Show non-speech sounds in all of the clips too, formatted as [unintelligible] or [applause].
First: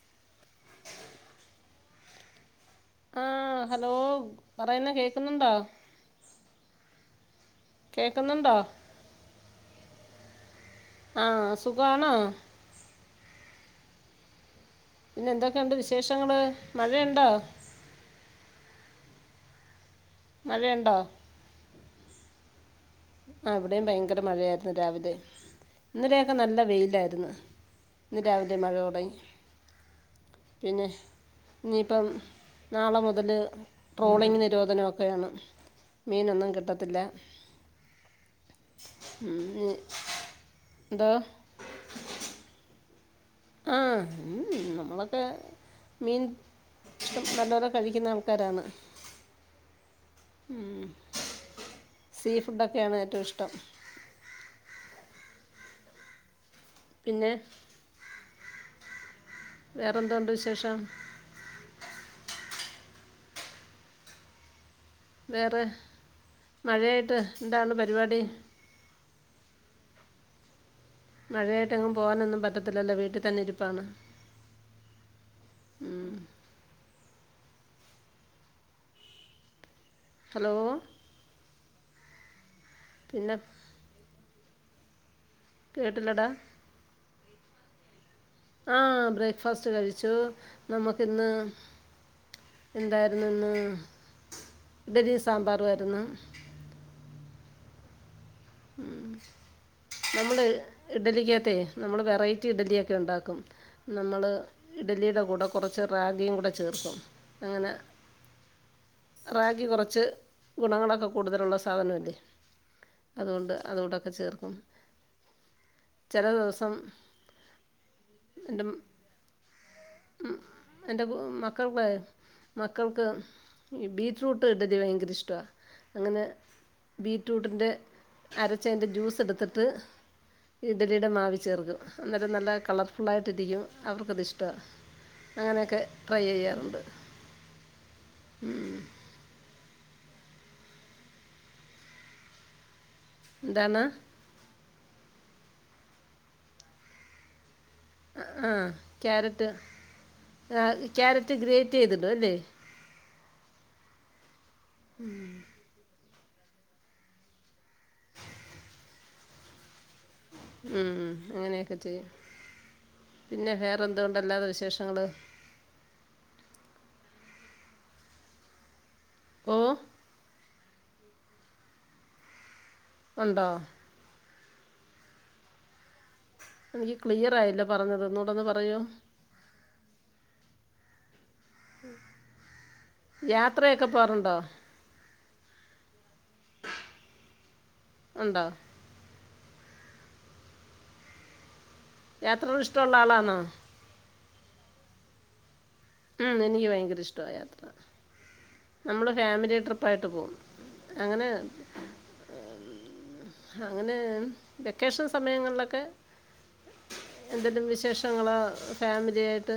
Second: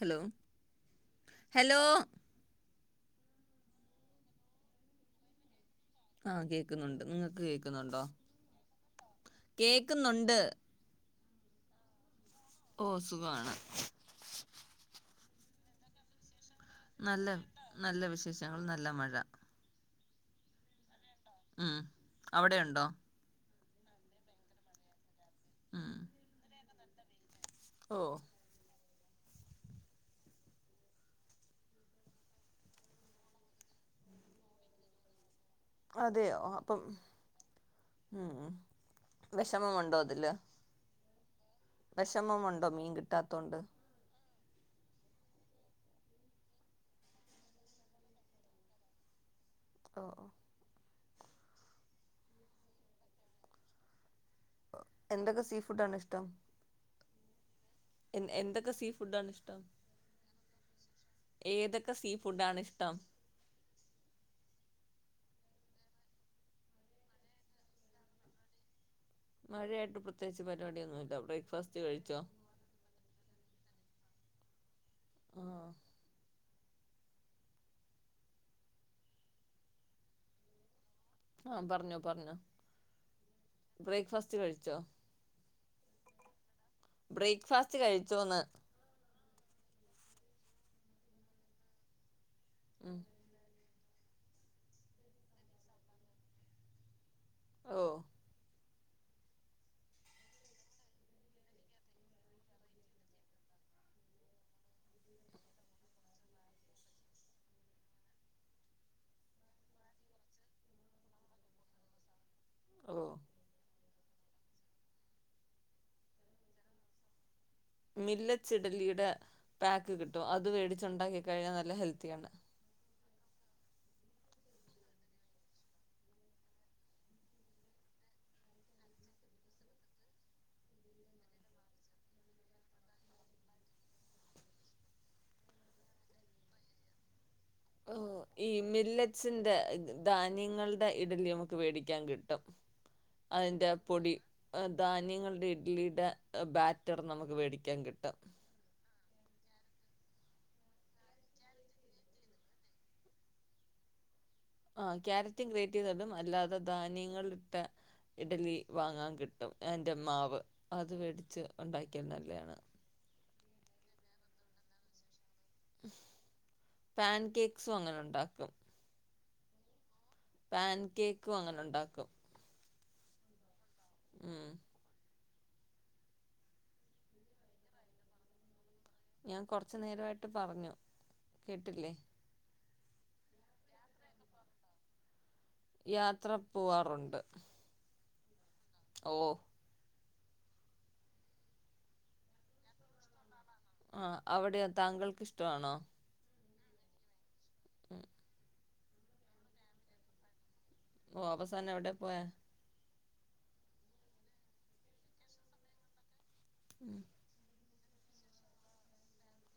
Hello hello ആ hello പറയുന്ന കേക്കുന്നുണ്ടോ ആഹ് കേക്കുന്നുണ്ട് നിങ്ങൾക്ക് കേക്ക ന്നുണ്ടോ കേക്കുന്നുണ്ടോ കേ കേക്കുന്നുണ്ട് ആഹ സുഖണോ ഓ സുഖാണ് പിന്നെ എന്തൊക്കെയുണ്ട് വിശേഷങ്ങള് മഴയുണ്ടോ നല്ല നല്ല വിശേഷങ്ങൾ നല്ല മഴ [unintelligible] മഴയുണ്ടോ ഉം അവിടെ ഉണ്ടോ ആ ഇവിടെയും ഭയങ്കര മഴയായിരുന്നു രാവിലെ ഉം ഇന്നലെയൊക്കെ നല്ല വെയിൽ ലായിരുന്നു ഓ ഇന്ന് രാവിലെ മഴ തുടങ്ങി പിന്നെ ഇനിയിപ്പം നാളെ മുതൽ ട്രോളിംഗ് നിരോധനമൊക്കെയാണ് അതെയോ മീനൊന്നും അപ്പം കിട്ടത്തില്ല ഉം ഉം വിഷമമുണ്ടോ അതില് എന്തോ [unintelligible] വിഷമം ഉണ്ടോ മീൻ കിട്ടാ ത്തോണ്ട് ആ ഉം നമ്മളൊക്കെ മീൻ നല്ലോരം കഴിക്കുന്ന ആൾക്കാരാണ് ഓ ഓ. ഉം സീ ഫുഡൊക്കെയാണ് ഏറ്റവും ഇഷ്ടം എന്തൊക്കെ സീ ഫുഡ് ആണ് ഇഷ്ടം പിന്നെ എന്തൊക്കെ സീ ഫുഡ് ആണ് ഇഷ്ടം വേറെ എന്തുണ്ട് വിശേഷം ത്ത [unintelligible] വേറെ മഴയായിട്ട് എന്താണ് പരിപാടി മഴയായിട്ട് പ്രത്യേകിച്ച് പ മഴയായിട്ടെങ്ങും പോകാനൊന്നും പറ്റത്തില്ലല്ലോ വീട്ടിൽ തന്നെ ഇരിപ്പാണ് ആ ഉം ഹലോ ആ പറഞ്ഞോ പറഞ്ഞോ പിന്നെ ഫുഡ് കഴിച്ചോ കേട്ടില്ലടാ ബ്രേക്ക്ഫാസ്റ്റ് കഴി ആ ബ്രേക്ക- ബ്രക്ക്ഫാസ്റ്റ് കഴിച്ചു നമുക്കിന്ന് ഉം. എന്തായിരുന്നു ഇന്ന് ഇഡ്ഢലി മ് സാമ്പാറും ആയിരുന്നു ഓ നമ്മള് ഇഡലിക്കത്തേ നമ്മൾ വെറൈറ്റി ഇഡ്ഡലിയൊക്കെ ഉണ്ടാക്കും നമ്മൾ ഇഡലിയുടെ കൂടെ കുറച്ച് റാഗിയുംകൂടേ ചേർക്കും അങ്ങനെ റാഗി കുറച്ച് ഗുണങ്ങളൊക്കെ കൂടുതലുള്ള സാധനമല്ലേ ഓ അതുകൊണ്ട് അതോടൊക്കെ ചേർക്കും ചില ദിവസം- മില്ലറ്റ് എൻ്റെ ഇഡലിയുടെ പാക്ക് കിട്ടും അത് എൻ്റെ വേടിച്ചുണ്ടാക്കി കഴിഞ്ഞാൽ നല്ല മക്കൾക്ക് ഹെൽത്തിയാണ് മക്കൾക്ക് ബീറ്റ്റൂട്ട് ഇടലി ഭയങ്കര ഇഷ്ടവാ അങ്ങനെ ബീറ്ററൂട്ടിന്റെ- അരചച്ച് അതിന്റ ജ്യൂസ് എടുത്തിട്ട് ഇഡ്ലിയുടെ മാവി ചേർക്കും അന്നേരം നല്ല കളർഫുുള്ളായിട്ട് ഇരിക്കും അവർക്കത് ഇഷ്ടമാണ് അങ്ങനെയൊക്കെ ട്രൈ ചെയ്യാറുണ്ട് ഓ ഈ മില്ലറ്റ്സിന്റെ ധാന്യങ്ങളുടെ ഇഡലി നമുക്ക് മേടിക്കാൻ കിട്ടും അതിന്റെ എന്താണ് പൊടി ധാന്യങ്ങളുടെ ഇഡ്ലിയുടെ ബാറ്റർ നമുക്ക് മേടിക്കും ആ കാരറ്റ് ക്യാരറ്റ് ഗ്രേറ്റ് ചെയ്ത് ഇടും അല്ലേ ആ ക്യാരറ്റ് ഗ്രേറ്റ്‌ ചെയ്ത് ഇടും അല്ലാതെ ധാന്യങ്ങട്ട് ഇഡലി വാങ്ങാം കിട്ടും തോ എൻ മാവ് അത് മേടിച്ച് അങ്ങനെയൊക്കെ ഉണ്ടാക്കിയ ചെയ്യും നല്ലതാണ് പിന്നെ വേറെ എന്തുണ്ട് അല്ലാതെ വിശേഷങ്ങൾ പാൻ കേക്സും അങ്ങനെ ഉണ്ടാക്കും ഓഹ് പാൻ കേക്കും അങ്ങനെ ഉണ്ടാക്കും ഉണ്ടോ ഉം എനിക്ക് ക്ലിയർ ആയില്ലാ പറഞ്ഞത് ഒന്നുകൂടൊന്ന് പറയോ? ഞാൻ കൊറച്ചു നേരമായിട്ട് പറഞ്ഞു. കേട്ടില്ലേ യാത്രയൊക്കെ പോകാറുണ്ടോ? യാത്ര പോവാറുണ്ട് ഉണ്ടോ ഓഹ് യാത്രകൾ ഇഷ്ടമുള്ള ആളാണോ? അവിടെയ താങ്കൾക്ക് ഇഷ്ടണോ? എനിക്ക് ഭയങ്കര ഇഷ്ടമാ യാത്ര ഉം നമ്മള് ഫാമിലി ട്രിപ്പ് ആയിട്ട് പോകും അങ്ങനെ വാപ്പസന്നെ എവിടെ പോയ അങ്ങനെ വെക്കേഷൻ സമയങ്ങളിലൊക്കെ ഉം. എന്തേലും വിശേ -ശേഷങ്ങള് ഫാമിലിയായിട്ട്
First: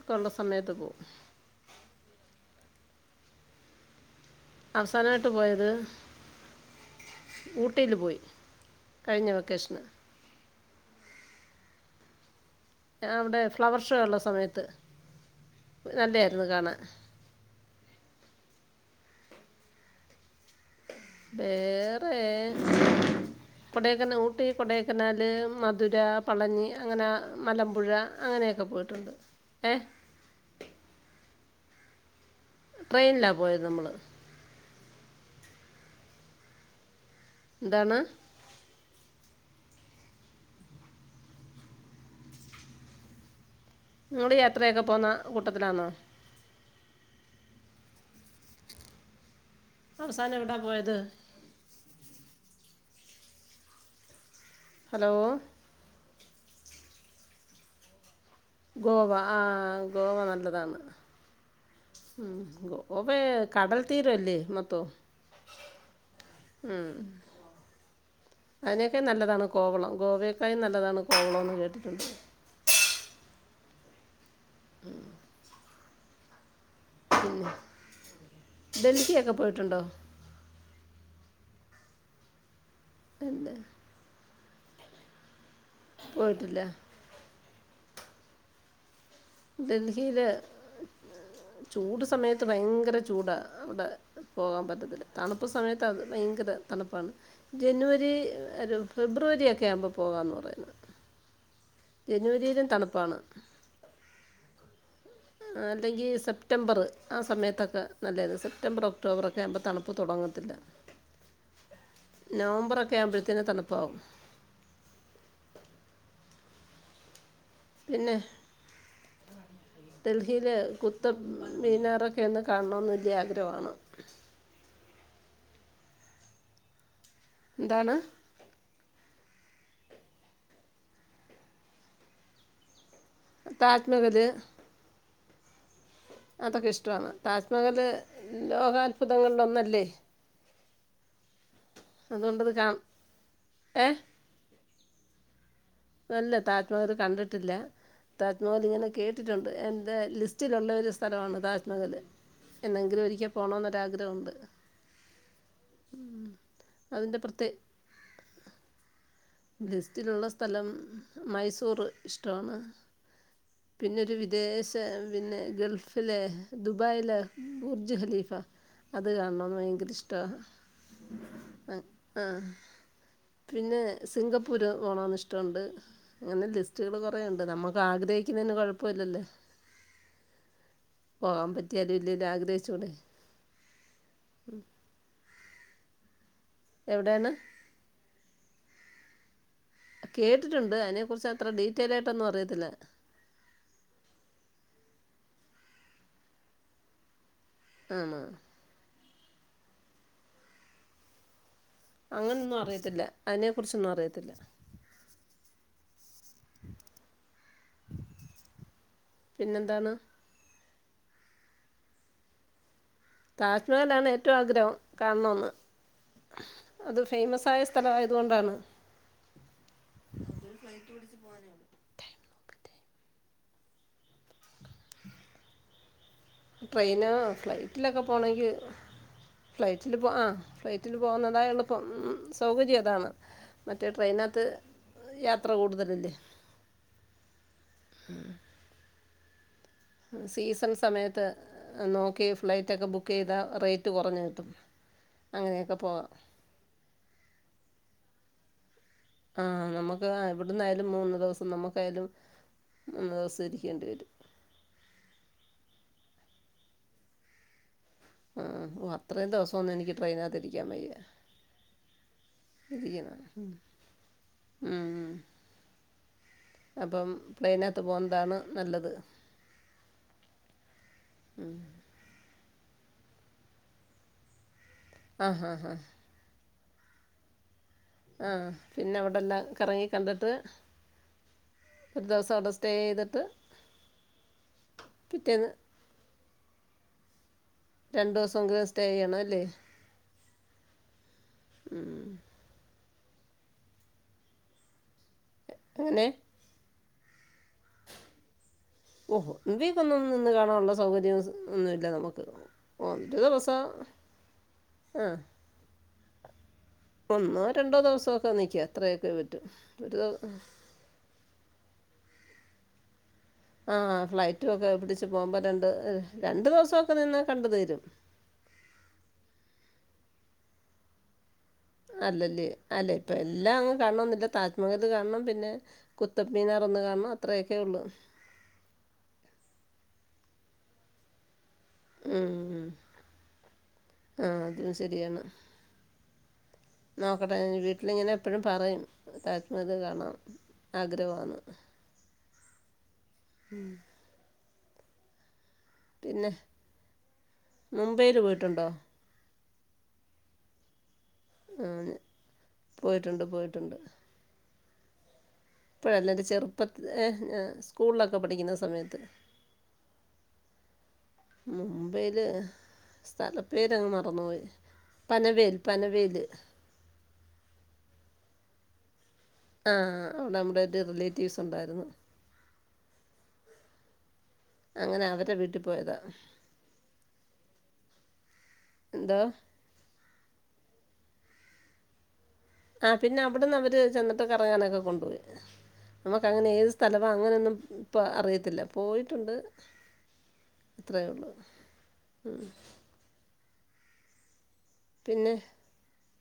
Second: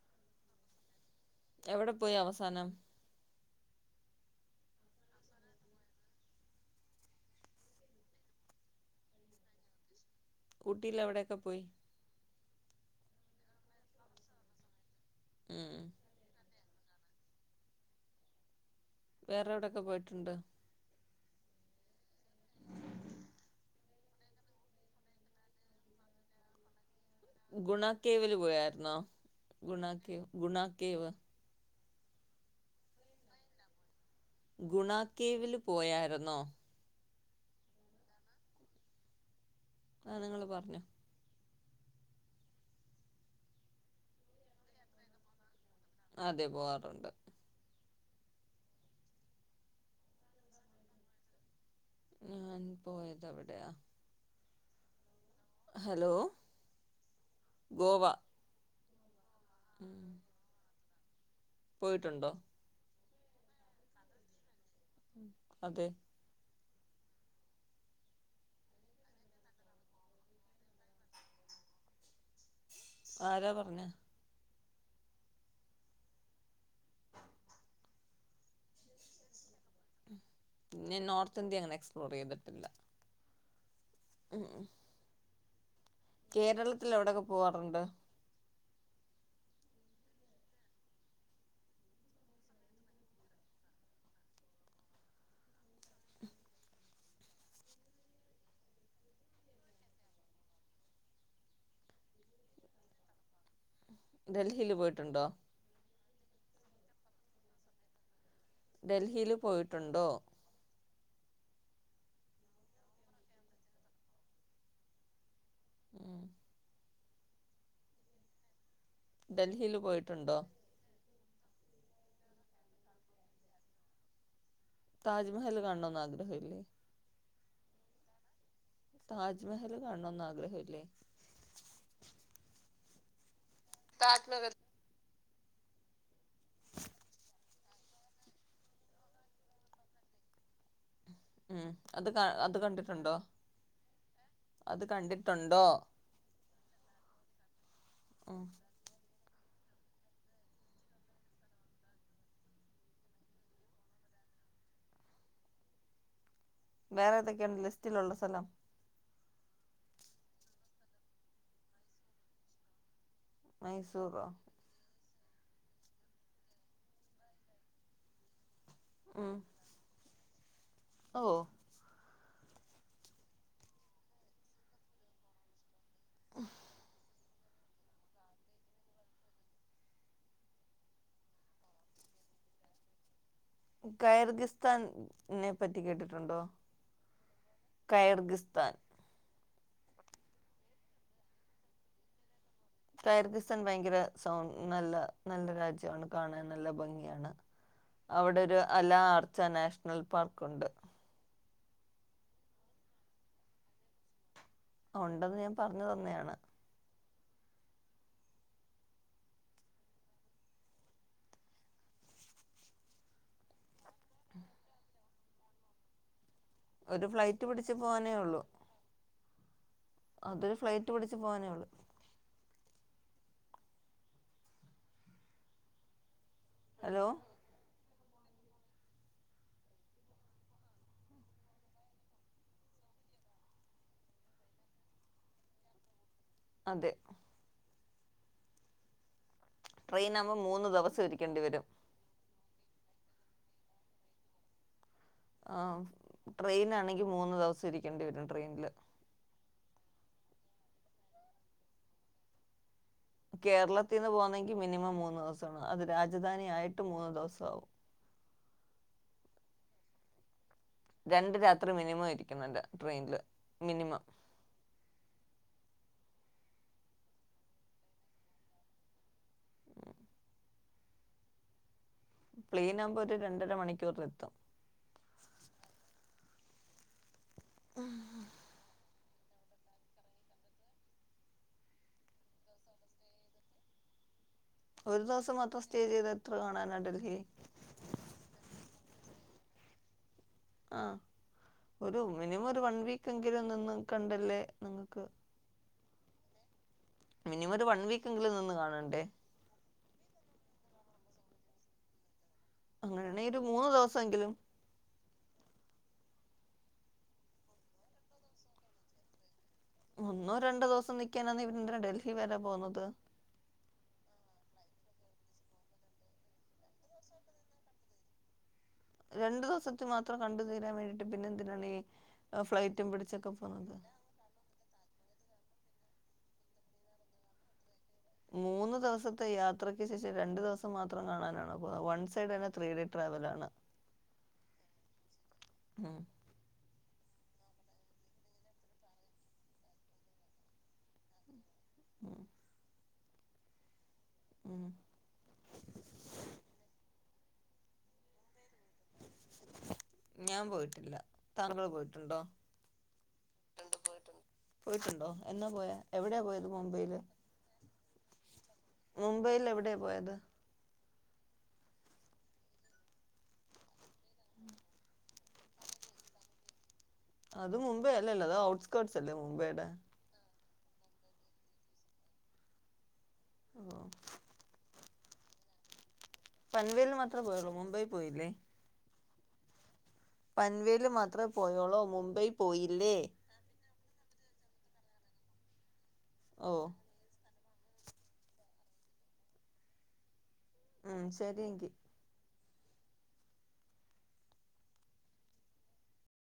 ഒക്കെ സ മയത്ത് പോവും എവിടെ പോയി അവസാനം അവസാനമായിട്ട് പോയത് ഊട്ടിയില് പോയി കഴിഞ്ഞ വെക്കേഷന് ഊട്ടിയിൽ എവിടെയൊക്കെ പോയി അവിടെ ഫ്ലവർഷോ ഉള്ള സമയത്ത് ഉം. നല്ലെയായിരുന്നു കാണാൻ വേറെ എവിടൊക്കെ പോയിട്ടുണ്ട് വേറെ കൊടക്കന ഊട്ടി, കൊടക്കനാല്, മധുര, പളനി അങ്ങനെ മലമ്പുഴ ഗുണാക്കേവില് അങ്ങനെയൊക്കെ പോയാരുന്നോ പോയിട്ടുണ്ട് ഏ ഗുണാക്കേവ് ഗുണാക്കേവ് ട്രെയിനിലാ പോയത് നമ്മള് ഗുണാകേവില് പോയാരുന്നോ എന്താണ് ആ നിങ്ങള് പറഞ്ഞോ നിങ്ങള് യാത്രയൊക്കെ പോന്ന കൂ അതെ പോവാ അവസാനം എവിടാ പോയത് ഞാൻ പോയതെവിടെയാ ഹലോ ഹലോ ഗോവ ഗോവ ആ ഉം ഗോവ നല്ലതാണ് ഉം പോയിട്ടുണ്ടോ ഗോ ഗോവേ കടൽത്തീരം അല്ലേ മൊത്തം അതെ ഉം അതിനേക്കാൾ നല്ലതാണ് കോവളം ഗോവൊക്കാലും നല്ലതാണ് കോവളം എന്ന് കേട്ടിട്ടുണ്ട് ആരാ പറഞ്ഞെ ഉം ഉം ഡൽഹിയൊക്ക പോയിട്ടുണ്ടോ ത്തിന്ത്യ അങ്ങനെ എക്സ്പ്ലോർ ചെയ്തിട്ടില്ല ഇല്ല ഉം ഉം പോയിട്ടില്ല കേരളത്തിൽ എവിടൊക്കെ പോവാറു ണ്ട് ഡൽഹിയില് ചൂട് സമയത്ത് ഭയങ്കര ചൂടാണ് അവിടെ പോകാൻ പറ്റത്തില്ല തണുപ്പ് സമയത്ത് അത് ഭയങ്കര തണുപ്പാണ് ജനുവരി ഒരു ഫെബ്രുവരി ഒക്കെ ആവുമ്പോ പോകാന്ന് പറയുന്നത് ജനുവരിയിലും തണുപ്പാണ് ഡൽഹില് പോയിട്ടു അല്ലെങ്കിൽ സെ -പ്ടെമ്പറ് ആ സമയത്തൊക്കെ നല്ല രസമാണ് സെപ്റ്റംബർ ഒക്ടോബറ ഡൽഹിയില് ഒക്കെ ആവുമ്പോൾ തണുപ്പ് പോയിട്ടുണ്ടോ തുടങ്ങത്തില്ല നവംബർ ഒക്കെ ആവുമ്പഴത്തേന തണുപ്പാകും [inaudible] പിന്നെ ഡൽഹീൽ പോയിട്ടുണ്ടോ ഡൽഹിയിൽ കുത്തബ് മിനാറൊക്കെ ഒന്ന് കാണണോന്ന് വല്യ ആഗ്രഹമണ് താജ്മഹൽ കാണണോന്ന് ആഗ്രഹേല്ലേ എന്താണ് താജ്മഹൽ കാണണോന്ന് ആഗ്രഹല്ലേ താജ്‌മഹല് അതൊക്കെ ഇഷ്ടമാണ്. താജ്മഹൽ ലോകത്ഭുതങ്ങളിൽ ഒന്നല്ലേ ഉം അത് കണ്ടിട്ടുണ്ടോ ഏ അത് കണ്ടിട്ടുണ്ടോ താജ്മഹൽ കണ്ടിട്ടില്ല ഉം തജ്‌മഹലിങ്ങനെ കേറി എന്റെ ലിസ്റ്റിലുള്ള ഒരു സ്ഥലമാണ് താജ്മഹൽ. എന്നെങ്കിലും ഒരിക്കൽ പോണോന്നൊരാഗ്രഹമുണ്ട് വെറുതൊക്കെയാണ് ലിസ്റ്റിലുള്ള സ്ഥലം ലിസ്റ്റിലുള്ള സ്ഥലം മൈസൂർ ഇഷ്ട്ടമാണ് പിന്നൊരു മൈസൂറോ വിദേശ പിന്നെ ഗൾഫിലെ ദുബായിലെ ബുർജ് ഖലീഫ അത് ഉം കാണണോന്ന് ഭയങ്കര ഇഷ്ടാ ഓ ആ പിന്നെ സിങ്കപ്പൂർ പോണോന്ന് ഇഷ്ട്ടോണ്ട്. അങ്ങനെ ലിസ്റ്റുകൾ കുറെയുണ്ട്. നമ്മക് ആഗ്രഹിക്കുന്നെന് കൊയപ്പേല്ലലോ. പോകാൻ പറ്റിയാലും ഇല്ലേലും ആഗ്രഹിച്ചൂടെ [unintelligible] നെ പ്പറ്റി കേട്ടിട്ടുണ്ടോ എവിടെയാണ് [unintelligible] കേട്ടിട്ടുണ്ട്. അതിനെക്കുറിച്ചത്ര ഡീറ്റൈൽ ആയിട്ടൊന്നും അറി [unintelligible] നല്ല രാജ്യമാണ് കാണാൻ നല്ല ഭംഗിയാണ് ആണോ അവിടൊരു അലാ നാഷണൽ പാർക്കുണ്ട് അങ്ങനൊന്നും അറിയത്തില്ല അതിനെക്കുറിച്ചൊന്നും അറിയത്തില്ല ഉണ്ടെന്ന് ഞാൻ പറഞ്ഞു തന്നെയാണ് പിന്നെന്താണ് താജ്മഹൽ ആണ് ഏറ്റവും ആഗ്രഹം കാണണോന്ന് അത് ഒരു ഫ്ലൈറ്റ് ഫേമസ് ആയ സ്ഥലായത് കൊണ്ടാണ് അത് ഫ്ലൈറ്റ് പിടിച്ച് പോകാനേ ഉള്ളു ഹലോ ട്രെയിനോ ഫ്ലൈ ഫ്ലൈറ്റിലൊക്കെ പോണോങ്കി ഫ്ലൈറ്റിൽ ആ ഫ്ലൈറ്റിൽ പോകുന്നതാ എളുപ്പം. സൗകര്യം അതാണ്‌. മറ്റേ ട്രെയിനകത്ത് യാത്ര കൂടുതലല്ലേ അതെ [inaudible] ട്രെയിൻ ആകുമ്പോൾ മൂന്ന് സീസൺ ദിവസം സമയത്ത് ഇരിക്കേണ്ടി വരും നോക്കി ഫ്ലൈറ്റ് ഒക്കെ ബുക്ക് ചെയ്താൽ റേറ്റ് കുറഞ്ഞ് കിട്ടും ആ അങ്ങനെയൊക്കെ പോകാം ട്രെയിൻ ആണെങ്കി മൂന്ന് ദിവസം ഇരിക്കേണ്ടി വരും ട്രെയിൻില് ആഹ നമുക്ക് ഇവിടുന്നായാലും മൂന്ന് ദിവസം നമുക്കായാലും മൂന്ന് ദിവസം ഇരിക്കേണ്ടി കേരളത്തിൽന്ന് വരും പോകണെങ്കിൽ മിനിമം മൂന്ന് ദിവസ രാജധാനി ആയിട്ട് മൂന്നു ദിവസം ആവും ആഓ അത്രയും ദിവസം ഒന്ന് എനിക്ക് ട്രെയിനാകതിരിക്കാ രണ്ടു രാത്രി മിനിമം ഇരിക്കുന്നുല്ല ട്രെയിനൽ ഇരിക്കണം മിനിമം ഉം. അപ്പം പ്ലെയിനകത്ത് പോകുന്നതാണ് നല്ലത് ഉം പ്ലെയിൻ ആവുമ്പോ ഒരു രണ്ടര മണിക്കൂറൽെത്തും ആഹ ആഹ ആഹ ആ പിന്നെ അവിടെ എല്ലാം കറങ്ങി കണ്ടിട്ട് ഒരു ദിവസം അവിടെ സ്റ്റേ ചെയ്തിട്ട് ഒരു ദിവസം പിറ്റേന്ന് മാത്രം സ്റ്റേ ചെയ്ത് എത്ര കാണാനായിണ്ട [unintelligible] രണ്ടു ദിവസം എങ്കിലും സ്റ്റേ ചെയ്യണം അല്ലേ ആ ഒരു മിനിമം ഒരു വൺ വീക്ക് എെങ്കിലും ഒന്നും കണ്ടല്ലേ നിങ്ങക്ക് എങ്ങനെ ഒരു വൺ വീക്ക് എങ്കിലും നിന്ന് കാണണ്ടേ ഓഹോ വീക്ക്ക്കൊന്ന [unintelligible] നിന്ന് കാണാനുള്ള സൗകര്യം ഒന്നുമില്ല നമുക്ക് ഒണ്ട അങ്ങനെയാണെങ്കിൽ ഒരു ദിവസം മൂന്ന് ദിവസമെങ്കിലും ആഹ ഒന്നോ രണ്ടോ ദിവസമോ ഒക്കെ നിക്കും അത്രയൊക്കെ പറ്റും ഒരു ഒന്നോ രണ്ടോ ദിവസം നിക്കാന്തിനാ ഡൽഹി വരാ പോവുന്നത് ആഹ ഫ്ലൈറ്റും ഒക്കെ പിടിച്ചു പോകുമ്പോ രണ്ട് രണ്ടു ദിവസംക്കെ നിന്നാ കണ്ട് തീരും രണ്ടു ദിവസത്തി മാത്രം കണ്ടു തീരാൻ വേണ്ടിട്ട് പിന്നെന്ത് അല്ലല്ലേ അല്ലെ ഇപ്പൊ എല്ലാം അങ്ങ് പോകുന്നത് കാണണംന്നില്ല താജ്മഹൽ കാണണം പിന്നെ കുത്തപ് മീനാർ ഒന്ന് കാണണം അത്രയൊക്കെ ഉള്ളു മൂന്ന് ദിവസത്തെ യാത്രക്ക് ശേഷം രണ്ടു ദിവസം മാത്രം കാണാനാണോ വൺ സൈഡ്ന്നെ ഉം ത്രീ ടി ട്രാവൽ ആണ് ആഹ് അതും ശരിയാണ് നോക്കട്ടെ വീട്ടിലിങ്ങനെ എപ്പഴും പറയും താജ്മഹല് കാണാം ആഗ്രഹന്ന് ഉം [inaudible] ഉം ഉം പിന്നെ മുംബൈൽ പോയിട്ടുണ്ടോ ഞാൻ പോയിട്ടില്ല താങ്കൾ ആ പോയിട്ടുണ്ടോ പോയിട്ടുണ്ട് പോയിട്ടുണ്ട് പോയിട്ടുണ്ടോ എന്നാ പോയ എവിടെയാ ഇപ്പോഴല്ലാറെ പോയത് ചെറുപ്പത്തി മുംബൈയില് ഏഹ് സ്കൂളിലൊക്കെ പഠിക്കുന്ന സമയത്ത് മുംബൈയിൽ എവിടെയാ പോയത് മുംബൈയില് സ്ഥല പേരങ്ങ് മറന്നുപോയി പനവേൽ പനവേല് അത് മുമ്പേ അല്ലല്ലത് ഔട്ടസ്കർസ് ല്ല മുബെയ്ടെ തൊ അവിടൊരു റിലേറ്റീവ്സുണ്ടായിരുന്നു [unintelligible] അങ്ങനെ അവരെ വീട്ടിൽ പോയതാ പൻവേൽ മാത്രേ പോയുള്ളൂ മുംബൈ പോയില് എന്തൊ? പൻവേൽ മാത്രമേ പോയോള്ളൂ മുംബൈ ആഹ പോയില്ലേ പിന്നെ അവിടുന്നവര് ചെന്നിട്ട് കറ അങ്ങനെ ഒക്കെ കൊണ്ട് പോയി നമുക്ക് അങ്ങനെ ഓ ഏത് സ്ഥലമ അങനെ ഒന്നും ഇപ്പ അറിയത്തില്ല പോയിട് ട്ടോണ്ട് ആഹ് ശെരിയെങ്കി ഉം [unintelligible] പിന്നെ?